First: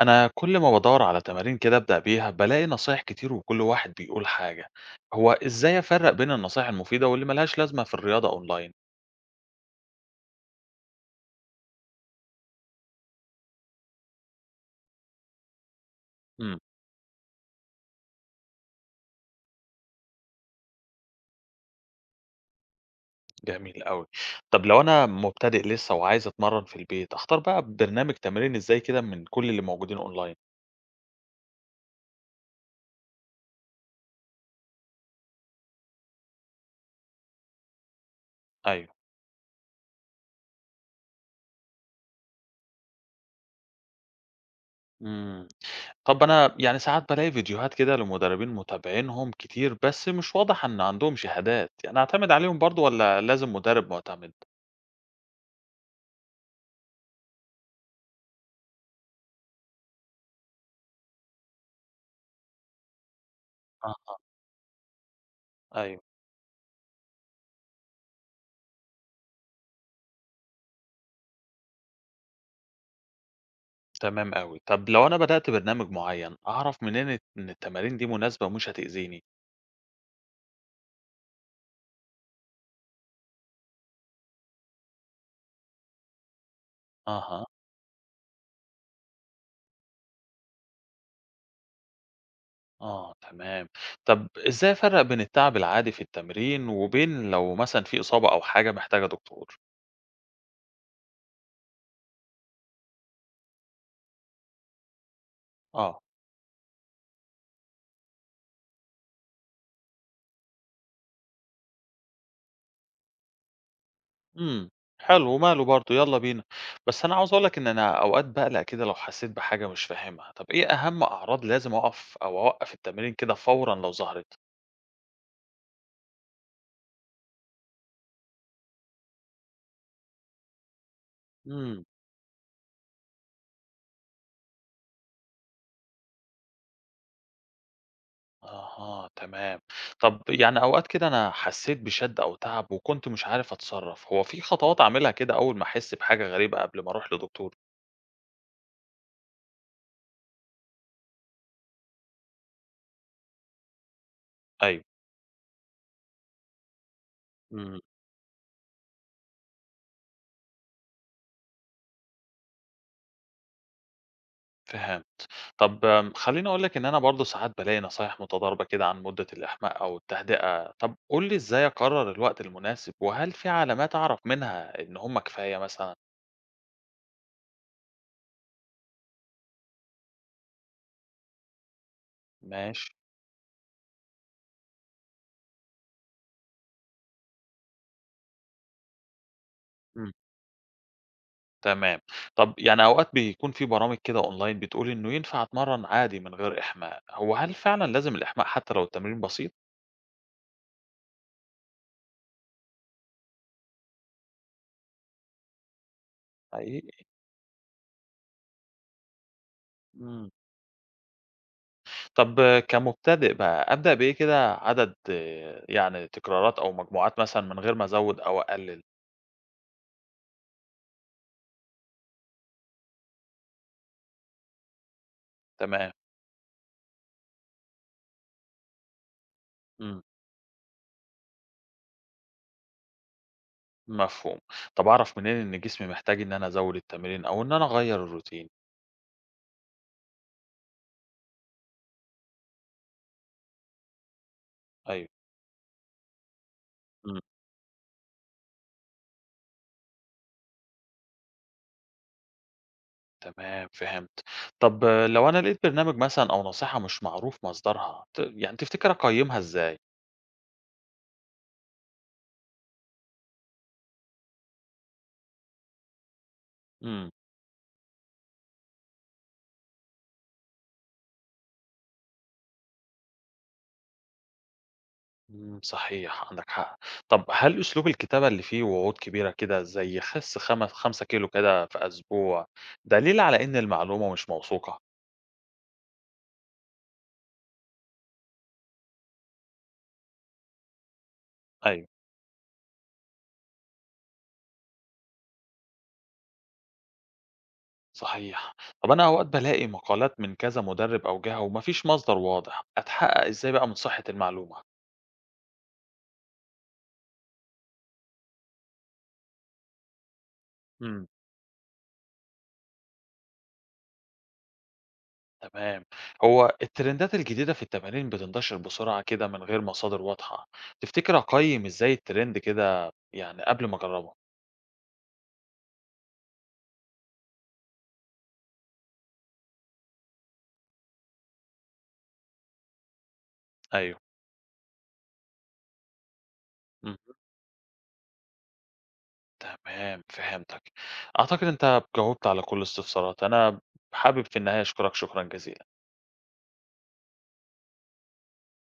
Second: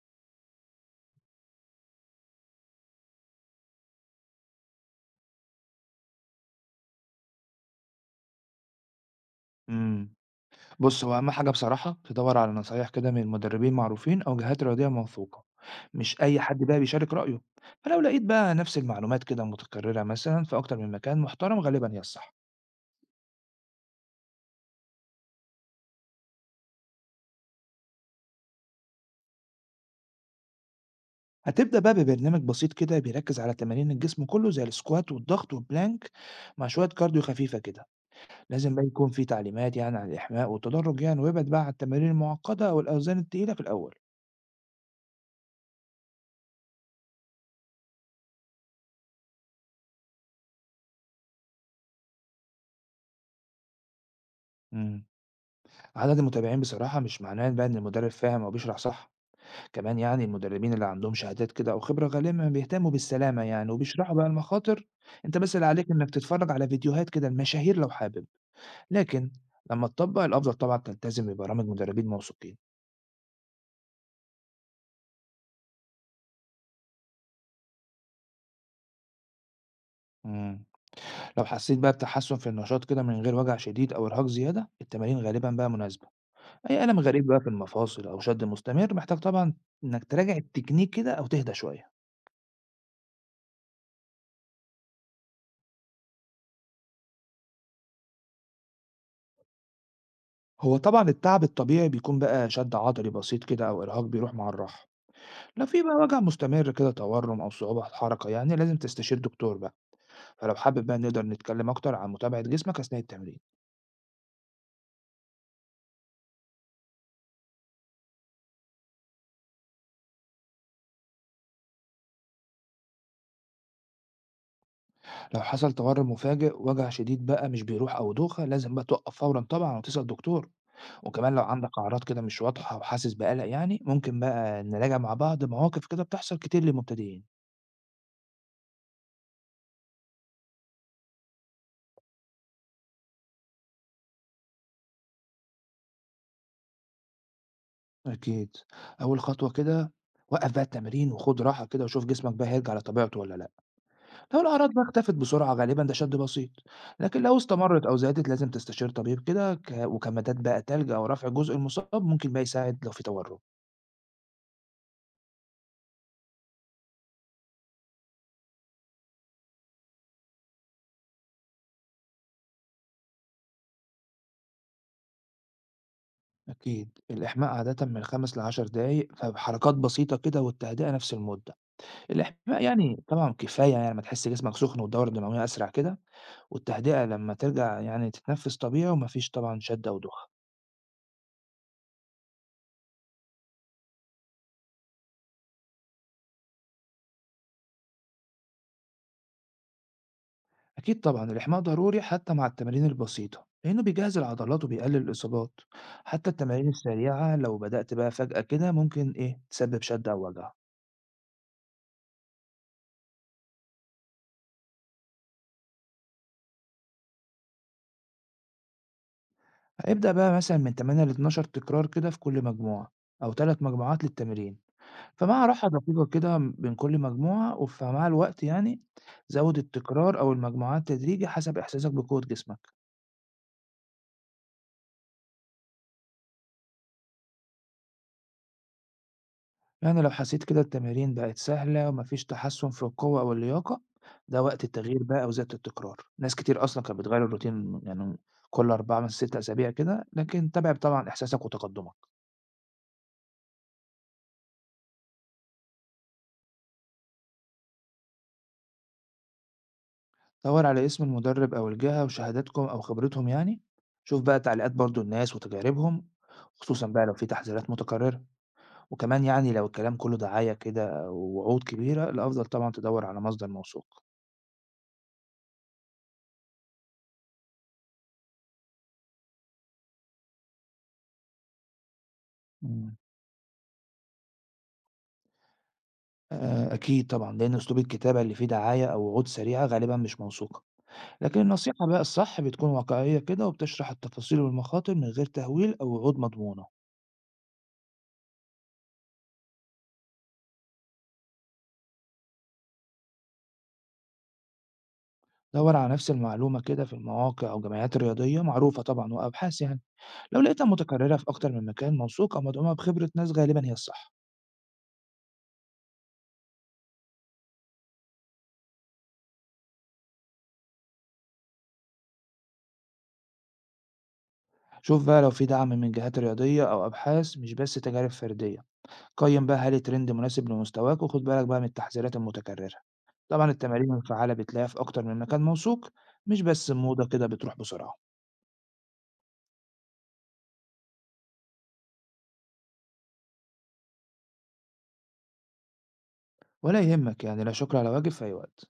أنا كل ما بدور على تمارين كده أبدأ بيها بلاقي نصايح كتير، وكل واحد بيقول حاجة. هو إزاي أفرق بين النصايح المفيدة واللي ملهاش لازمة في الرياضة أونلاين؟ إمم. بُص، هو أهم حاجة بصراحة تدوّر على نصايح كده من مدربين معروفين أو جهات رياضية موثوقة، مش أي امم. حد بقى بيشارك رأيه، فلو لقيت بقى نفس المعلومات كده متكررة مثلًا في أكتر من مكان محترم غالبًا هي الصح. جميل أوي. طب لو أنا مبتدئ لسه وعايز أتمرن في البيت أختار بقى برنامج تمرين إزاي كده من كل اللي موجودين أونلاين؟ هتبدأ بقى ببرنامج بسيط كده بيركّز على تمارين الجسم كله زي السكوات والضغط والبلانك مع شوية كارديو خفيفة كده، لازم بقى أيوه. يكون في تعليمات يعني عن الإحماء والتدرج يعني وابعد بقى عن التمارين المعقدة أو الأوزان التقيلة في الأول. امم. طب أنا يعني ساعات بلاقي فيديوهات كده لمدربين متابعينهم كتير بس مش واضح إن عندهم شهادات، يعني أعتمد عليهم برضو ولا لازم مدرب معتمد؟ إمم. عدد المتابعين بصراحة مش معناه بقى إن المدرب فاهم أو بيشرح صح. كمان يعني المدربين اللي عندهم شهادات كده أو خبرة غالبا بيهتموا بالسلامة يعني وبيشرحوا أها. بقى المخاطر. أنت بس اللي عليك أيوه. إنك تتفرج على فيديوهات كده المشاهير لو حابب، لكن لما تطبق الأفضل طبعا تلتزم ببرامج مدربين موثوقين. تمام أوي. طب لو أنا بدأت برنامج معيّن، أعرف منين إن التمارين دي مناسبة ومش هتأذيني؟ امم لو حسيت بقى بتحسن في النشاط كده من غير وجع شديد أو إرهاق زيادة التمارين غالبا بقى مناسبة. أي ألم غريب بقى أها، في المفاصل أو شد مستمر محتاج طبعا إنك تراجع التكنيك كده أو تهدى شوية. آه تمام. طب إزاي أفرّق بين التعب العادي في التمرين وبين لو مثلًا في إصابة أو حاجة محتاجة دكتور؟ هو طبعا التعب الطبيعي بيكون بقى شد عضلي بسيط كده أو إرهاق بيروح مع الراحة. لو في بقى آه، وجع مستمر كده تورم أو صعوبة في الحركة يعني لازم تستشير دكتور بقى. فلو حابب بقى نقدر نتكلم أكتر عن متابعة جسمك أثناء التمرين. إمم، حلو وماله برضه يالّا بينا. بس أنا عاوز أقول لك إن أنا أوقات باقلق كده لو حسيت بحاجة مش فاهمها. طب إيه أهم أعراض لازم أقف أو أوقّف التمرين كده فورًا لو ظهرت؟ لو حصل تورم مفاجئ وجع شديد بقى مش بيروح أو دوخة لازم بقى توقف فورا طبعا وتسأل دكتور. وكمان لو عندك إمم. أعراض كده مش واضحة وحاسس بقلق يعني ممكن بقى نراجع مع بعض مواقف كده بتحصل كتير للمبتدئين. أها، تمام. طب يعني أوقات كده أنا حسيت بشَد أو تعب وكنت مش عارف أتصرّف، هو في خطوات أعملها كده أول ما أحس بحاجة غريبة قبل ما أروح لدكتور؟ أكيد. أول خطوة كده وقف بقى التمرين وخد راحة كده وشوف جسمك بقى هيرجع لطبيعته ولا لأ. لو الأعراض بقى أيوه، اختفت بسرعة غالبا ده شد بسيط، لكن لو إمم، استمرت أو زادت لازم تستشير طبيب كده وكمادات بقى تلج أو رفع الجزء المصاب ممكن بقى يساعد لو في تورم. فهمت. طب خلّيني أقول لك إن أنا برضه ساعات بالاقي نصايح متضاربة كده عن مدة الإحماء أو التهدئة، طب قُل لي إزاي أقرّر الوقت المناسب وهل في علامات أعرف منها إن هم كفاية مثلًا؟ أكيد الإحماء عادة من 5 ل 10 دقايق فبحركات بسيطة كده والتهدئة نفس المدة. الإحماء ماشي، يعني طبعا كفاية يعني ما تحس جسمك سخن والدورة الدموية أسرع كده. والتهدئة لما ترجع يعني تتنفس طبيعي ومفيش طبعا شد أو إمم. دوخة. تمام. طب يعني أوقات بيكون في برامج كده أونلاين بتقول إنه ينفع أتمرّن عادي من غير إحماء، هو هل فعلًا لازم الإحماء حتى لو التمرين بسيط؟ أكيد طبعا الإحماء ضروري حتى مع التمارين البسيطة لأنه بيجهز العضلات وبيقلل الإصابات. حتى التمارين حقيقي؟ السريعة لو بدأت بقى فجأة كده ممكن إيه تسبب شد أو إمم. وجع. طب كمبتدئ بقى أبدأ بإيه كده عدد يعني تكرارات أو مجموعات مثلًا من غير ما أزوّد أو أقلل؟ هيبدأ بقى مثلا من 8 ل 12 تكرار كده في كل مجموعة أو 3 مجموعات للتمرين، فمع راحة تمام. دقيقة كده بين كل مجموعة ومع الوقت يعني زود إمم. التكرار أو المجموعات تدريجي حسب إحساسك بقوة جسمك. مفهوم. طب أعرف منين إن جسمي محتاج إن أنا أزوّد التمرين أو إن أنا أغيّر الروتين؟ يعني لو حسيت كده التمارين بقت سهلة ومفيش تحسن في القوة أو اللياقة ده وقت التغيير أيوه. بقى أو زيادة التكرار. ناس كتير أصلا كانت بتغير الروتين يعني كل 4 من 6 أسابيع كده لكن تابع طبعا إحساسك وتقدمك. تمام فهمت. طب لو أنا لقيت برنامج مثلًا أو نصيحة مش معروف مصدرها، يعني تفتكر أقيّمها إزاي؟ دور على اسم المدرب أو الجهة وشهاداتكم أو خبرتهم يعني. شوف بقى تعليقات برضو الناس وتجاربهم خصوصا بقى إمم. لو في تحذيرات متكررة. وكمان يعني لو الكلام كله دعاية كده ووعود كبيرة الأفضل طبعا تدور على مصدر موثوق. إمم، صحيح عندك حق. طب هل أسلوب الكتابة اللي فيه وعود كبيرة كده زي خِس خم 5 كيلو كده في أسبوع، مم. دليل على إن المعلومة مش موثوقة؟ أكيد طبعًا، لإن أسلوب الكتابة اللي فيه دعاية أو وعود سريعة غالبًا مش موثوقة، لكن أيوه، النصيحة بقى الصح بتكون واقعية كده وبتشرح التفاصيل والمخاطر من غير تهويل أو وعود مضمونة. صحيح. طب أنا أوقات بالاقي مقالات من كذا مُدرِّب أو جهة وما فيش مصدر واضح، أتحقق إزاي بقى من صحة المعلومة؟ دَوّر على نفس المعلومة كده في المواقع أو جمعيات رياضية معروفة طبعًا وأبحاث يعني، لو لقيتها إمم. متكررة في أكتر من مكان موثوق أو مدعومة بخبرة ناس غالبًا هي الصح. تمام. هو الترندات الجديدة في التمارين بتنتشر بسرعة كده من غير مصادر واضحة. تفتكر أقيم إزاي الترند كده يعني قبل ما أجربه؟ شوف بقى لو في دعم من جهات رياضية أو أبحاث مش بس تجارب فردية. قيّم بقى هل الtrend مناسب لمستواك وخُد بالك بقى من التحذيرات المتكررة. طبعًا التمارين أيوه. الفعّالة بتلاقيها في أكتر من مكان موثوق، مش بس مم. موضة كده بتروح بسرعة. تمام فهمتك. أعتقد أنت جاوبت على كل استفسارات أنا. حابب في النهاية أشكرك شكرا جزيلا. ولا يهمك يعني لا شكر على واجب، في أي وقت.